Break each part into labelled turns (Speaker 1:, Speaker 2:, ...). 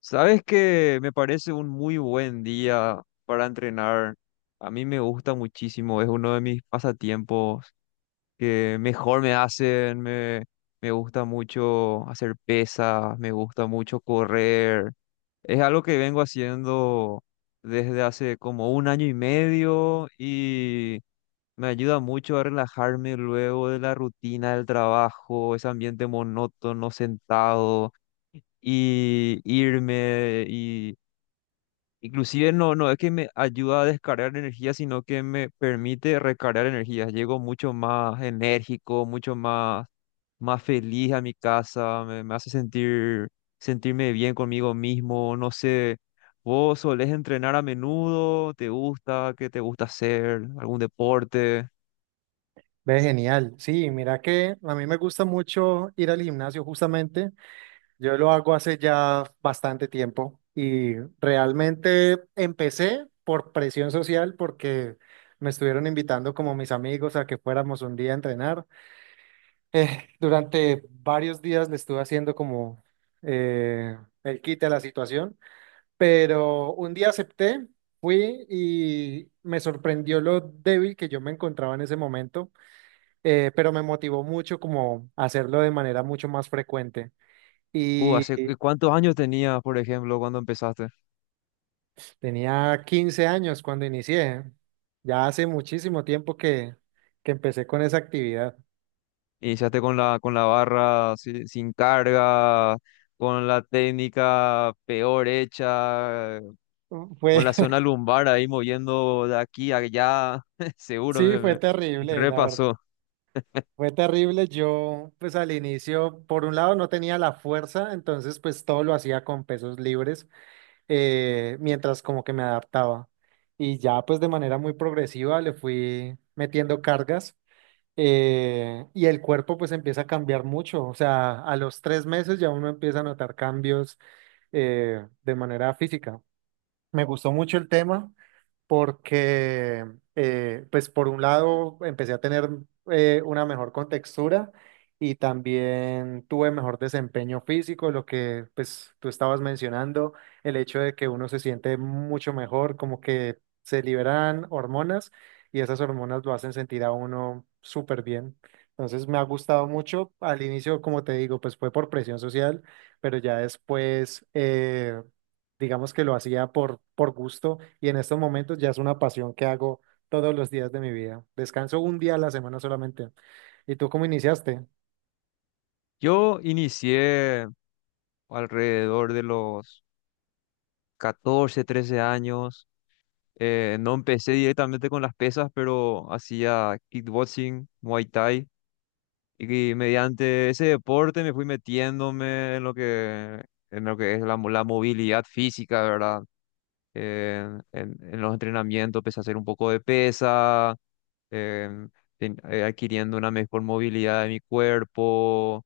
Speaker 1: Sabes que me parece un muy buen día para entrenar. A mí me gusta muchísimo, es uno de mis pasatiempos que mejor me hacen. Me gusta mucho hacer pesas, me gusta mucho correr. Es algo que vengo haciendo desde hace como un año y medio y me ayuda mucho a relajarme luego de la rutina del trabajo, ese ambiente monótono, sentado y irme y. Inclusive no, no es que me ayuda a descargar energía, sino que me permite recargar energía. Llego mucho más enérgico, mucho más, más feliz a mi casa, me hace sentirme bien conmigo mismo. No sé, ¿vos solés entrenar a menudo? ¿Te gusta? ¿Qué te gusta hacer? ¿Algún deporte?
Speaker 2: Ve, genial. Sí, mira que a mí me gusta mucho ir al gimnasio justamente. Yo lo hago hace ya bastante tiempo y realmente empecé por presión social porque me estuvieron invitando como mis amigos a que fuéramos un día a entrenar. Durante varios días le estuve haciendo como eh, el quite a la situación, pero un día acepté, fui y me sorprendió lo débil que yo me encontraba en ese momento, pero me motivó mucho como a hacerlo de manera mucho más frecuente. Y
Speaker 1: ¿Hace cuántos años tenías, por ejemplo, cuando empezaste?
Speaker 2: tenía 15 años cuando inicié. Ya hace muchísimo tiempo que empecé con esa actividad.
Speaker 1: Iniciaste con con la barra sin carga, con la técnica peor hecha, con la
Speaker 2: Fue,
Speaker 1: zona lumbar ahí moviendo de aquí a allá, seguro
Speaker 2: sí, fue
Speaker 1: me
Speaker 2: terrible, la verdad.
Speaker 1: repasó.
Speaker 2: Fue terrible. Yo, pues al inicio, por un lado no tenía la fuerza, entonces pues todo lo hacía con pesos libres, mientras como que me adaptaba. Y ya pues de manera muy progresiva le fui metiendo cargas. Y el cuerpo pues empieza a cambiar mucho, o sea, a los 3 meses ya uno empieza a notar cambios, de manera física. Me gustó mucho el tema, porque, pues por un lado, empecé a tener una mejor contextura y también tuve mejor desempeño físico, lo que pues tú estabas mencionando, el hecho de que uno se siente mucho mejor, como que se liberan hormonas y esas hormonas lo hacen sentir a uno súper bien. Entonces me ha gustado mucho. Al inicio, como te digo, pues fue por presión social, pero ya después digamos que lo hacía por gusto y en estos momentos ya es una pasión que hago todos los días de mi vida. Descanso un día a la semana solamente. ¿Y tú cómo iniciaste?
Speaker 1: Yo inicié alrededor de los 14 13 años. No empecé directamente con las pesas, pero hacía kickboxing, Muay Thai. Y que mediante ese deporte me fui metiéndome en lo que es la movilidad física, ¿verdad? Eh, en los entrenamientos empecé a hacer un poco de pesa, em, adquiriendo una mejor movilidad de mi cuerpo,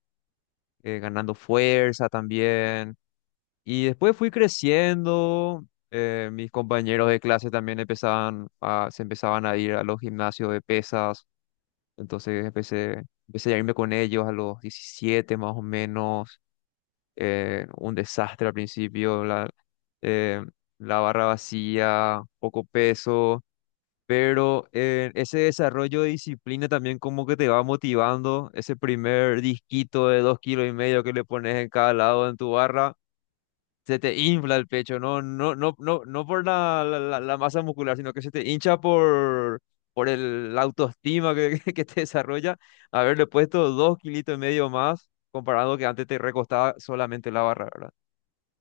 Speaker 1: ganando fuerza también. Y después fui creciendo. Mis compañeros de clase también empezaban a, se empezaban a ir a los gimnasios de pesas. Entonces empecé a irme con ellos a los 17 más o menos. Un desastre al principio, eh, la barra vacía, poco peso, pero ese desarrollo de disciplina también como que te va motivando. Ese primer disquito de dos kilos y medio que le pones en cada lado en tu barra se te infla el pecho, no, no, no, no, no por la masa muscular, sino que se te hincha por la autoestima que, que te desarrolla. Haberle puesto dos kilitos y medio más, comparado que antes te recostaba solamente la barra, ¿verdad?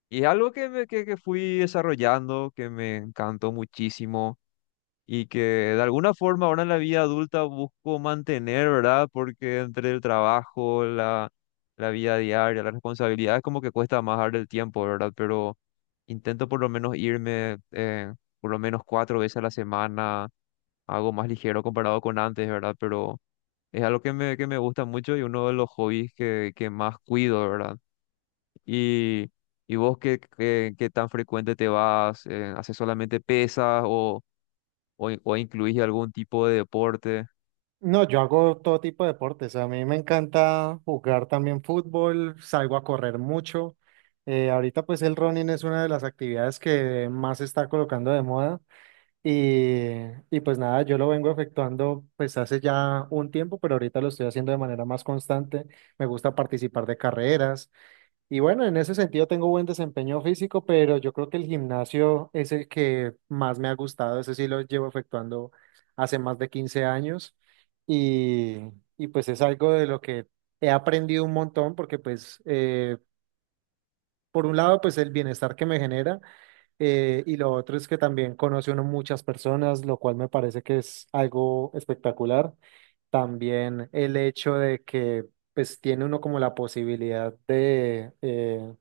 Speaker 1: Y es algo que fui desarrollando, que me encantó muchísimo y que de alguna forma ahora en la vida adulta busco mantener, ¿verdad? Porque entre el trabajo, la vida diaria, las responsabilidades, como que cuesta más darle el tiempo, ¿verdad? Pero intento por lo menos irme por lo menos cuatro veces a la semana, algo más ligero comparado con antes, ¿verdad? Pero es algo que me gusta mucho y uno de los hobbies que más cuido, ¿verdad? Y, y vos, ¿qué tan frecuente te vas? ¿Haces solamente pesas o incluís algún tipo de deporte?
Speaker 2: No, yo hago todo tipo de deportes. A mí me encanta jugar también fútbol, salgo a correr mucho. Ahorita pues el running es una de las actividades que más se está colocando de moda y, y pues nada, yo lo vengo efectuando pues hace ya un tiempo, pero ahorita lo estoy haciendo de manera más constante. Me gusta participar de carreras, y bueno, en ese sentido tengo buen desempeño físico, pero yo creo que el gimnasio es el que más me ha gustado. Ese sí lo llevo efectuando hace más de 15 años y, y pues es algo de lo que he aprendido un montón porque pues por un lado pues el bienestar que me genera, y lo otro es que también conoce uno muchas personas, lo cual me parece que es algo espectacular. También el hecho de que pues tiene uno como la posibilidad de...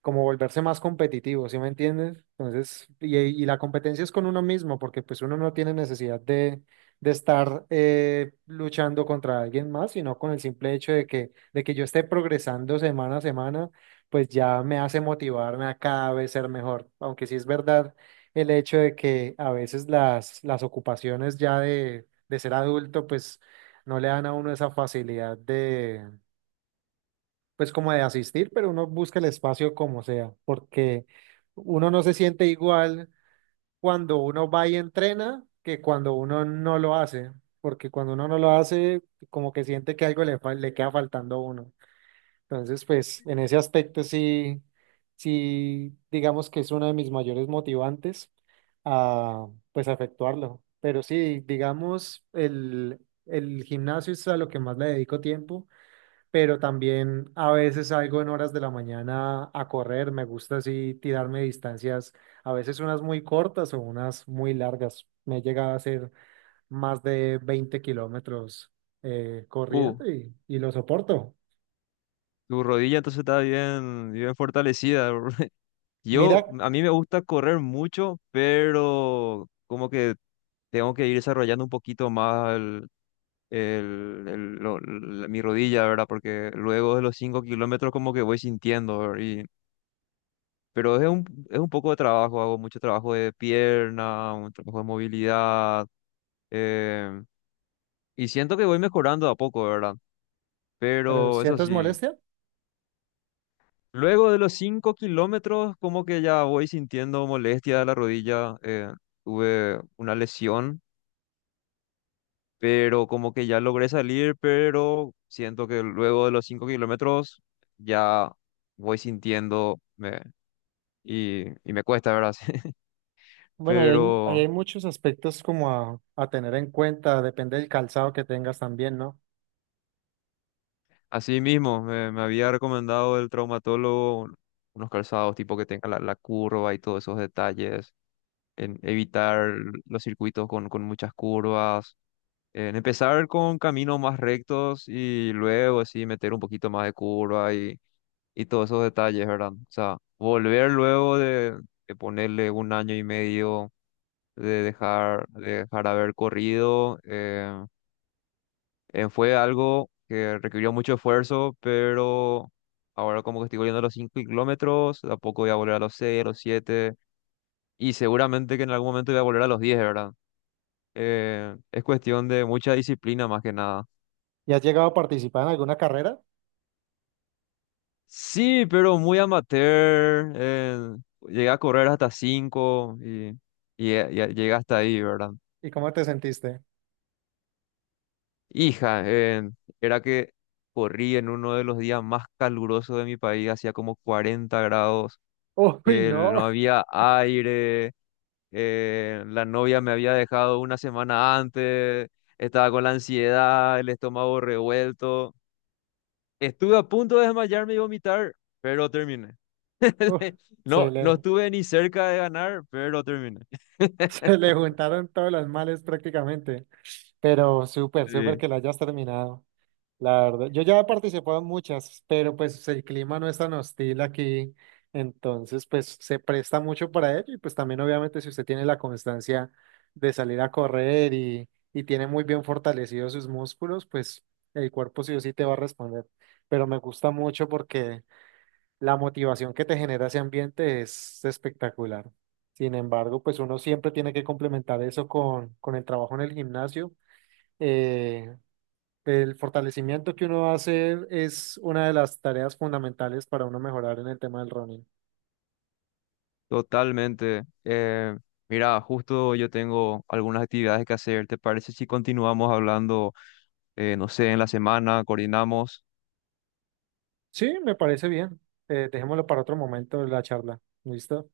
Speaker 2: como volverse más competitivo, ¿sí me entiendes? Entonces, y la competencia es con uno mismo, porque pues uno no tiene necesidad de estar luchando contra alguien más, sino con el simple hecho de que yo esté progresando semana a semana, pues ya me hace motivarme a cada vez ser mejor. Aunque sí es verdad el hecho de que a veces las ocupaciones ya de ser adulto, pues no le dan a uno esa facilidad pues como de asistir, pero uno busca el espacio como sea, porque uno no se siente igual cuando uno va y entrena que cuando uno no lo hace, porque cuando uno no lo hace, como que siente que algo le, le queda faltando a uno. Entonces, pues en ese aspecto sí, sí, digamos que es uno de mis mayores motivantes a, pues, a efectuarlo. Pero sí, digamos, el gimnasio es a lo que más le dedico tiempo, pero también a veces salgo en horas de la mañana a correr. Me gusta así tirarme distancias, a veces unas muy cortas o unas muy largas. Me he llegado a hacer más de 20 kilómetros
Speaker 1: Uh,
Speaker 2: corriendo y lo soporto.
Speaker 1: Tu rodilla entonces está bien, bien fortalecida. Yo,
Speaker 2: Mira,
Speaker 1: a mí me gusta correr mucho, pero como que tengo que ir desarrollando un poquito más mi rodilla, ¿verdad? Porque luego de los 5 kilómetros como que voy sintiendo, ¿verdad? Pero es un poco de trabajo, hago mucho trabajo de pierna, un trabajo de movilidad, em, y siento que voy mejorando de a poco, ¿verdad?
Speaker 2: pero
Speaker 1: Pero eso
Speaker 2: ¿sientes
Speaker 1: sí.
Speaker 2: molestia?
Speaker 1: Luego de los 5 kilómetros, como que ya voy sintiendo molestia de la rodilla. Tuve una lesión, pero como que ya logré salir, pero siento que luego de los 5 kilómetros ya voy y me cuesta, ¿verdad?
Speaker 2: Bueno, ahí hay, ahí
Speaker 1: Pero
Speaker 2: hay muchos aspectos como a tener en cuenta, depende del calzado que tengas también, ¿no?
Speaker 1: así mismo, me había recomendado el traumatólogo unos calzados tipo que tenga la curva y todos esos detalles, en evitar los circuitos con muchas curvas, en empezar con caminos más rectos y luego así meter un poquito más de curva y todos esos detalles, ¿verdad? O sea, volver luego de ponerle un año y medio de dejar haber corrido, fue algo que requirió mucho esfuerzo, pero ahora como que estoy volviendo a los 5 kilómetros, de a poco voy a volver a los 6 a los 7 y seguramente que en algún momento voy a volver a los 10, ¿verdad? Es cuestión de mucha disciplina más que nada.
Speaker 2: ¿Y has llegado a participar en alguna carrera?
Speaker 1: Sí, pero muy amateur. Llegué a correr hasta 5 llegué hasta ahí, ¿verdad?
Speaker 2: ¿Y cómo te sentiste?
Speaker 1: Hija, era que corrí en uno de los días más calurosos de mi país, hacía como 40 grados,
Speaker 2: Uy, no.
Speaker 1: no había aire, la novia me había dejado una semana antes, estaba con la ansiedad, el estómago revuelto. Estuve a punto de desmayarme y vomitar, pero terminé.
Speaker 2: Uf, se
Speaker 1: No, no
Speaker 2: le,
Speaker 1: estuve ni cerca de ganar, pero terminé.
Speaker 2: se le juntaron todos los males prácticamente, pero súper, súper
Speaker 1: Sí,
Speaker 2: que lo hayas terminado, la verdad. Yo ya he participado en muchas, pero pues el clima no es tan hostil aquí, entonces pues se presta mucho para ello y pues también obviamente si usted tiene la constancia de salir a correr y tiene muy bien fortalecidos sus músculos, pues el cuerpo sí o sí te va a responder. Pero me gusta mucho porque la motivación que te genera ese ambiente es espectacular. Sin embargo, pues uno siempre tiene que complementar eso con el trabajo en el gimnasio. Eh, el fortalecimiento que uno hace es una de las tareas fundamentales para uno mejorar en el tema del running.
Speaker 1: totalmente. Mira, justo yo tengo algunas actividades que hacer. ¿Te parece si continuamos hablando, no sé, en la semana, coordinamos?
Speaker 2: Sí, me parece bien. Dejémoslo para otro momento de la charla. ¿Listo?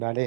Speaker 2: Dale.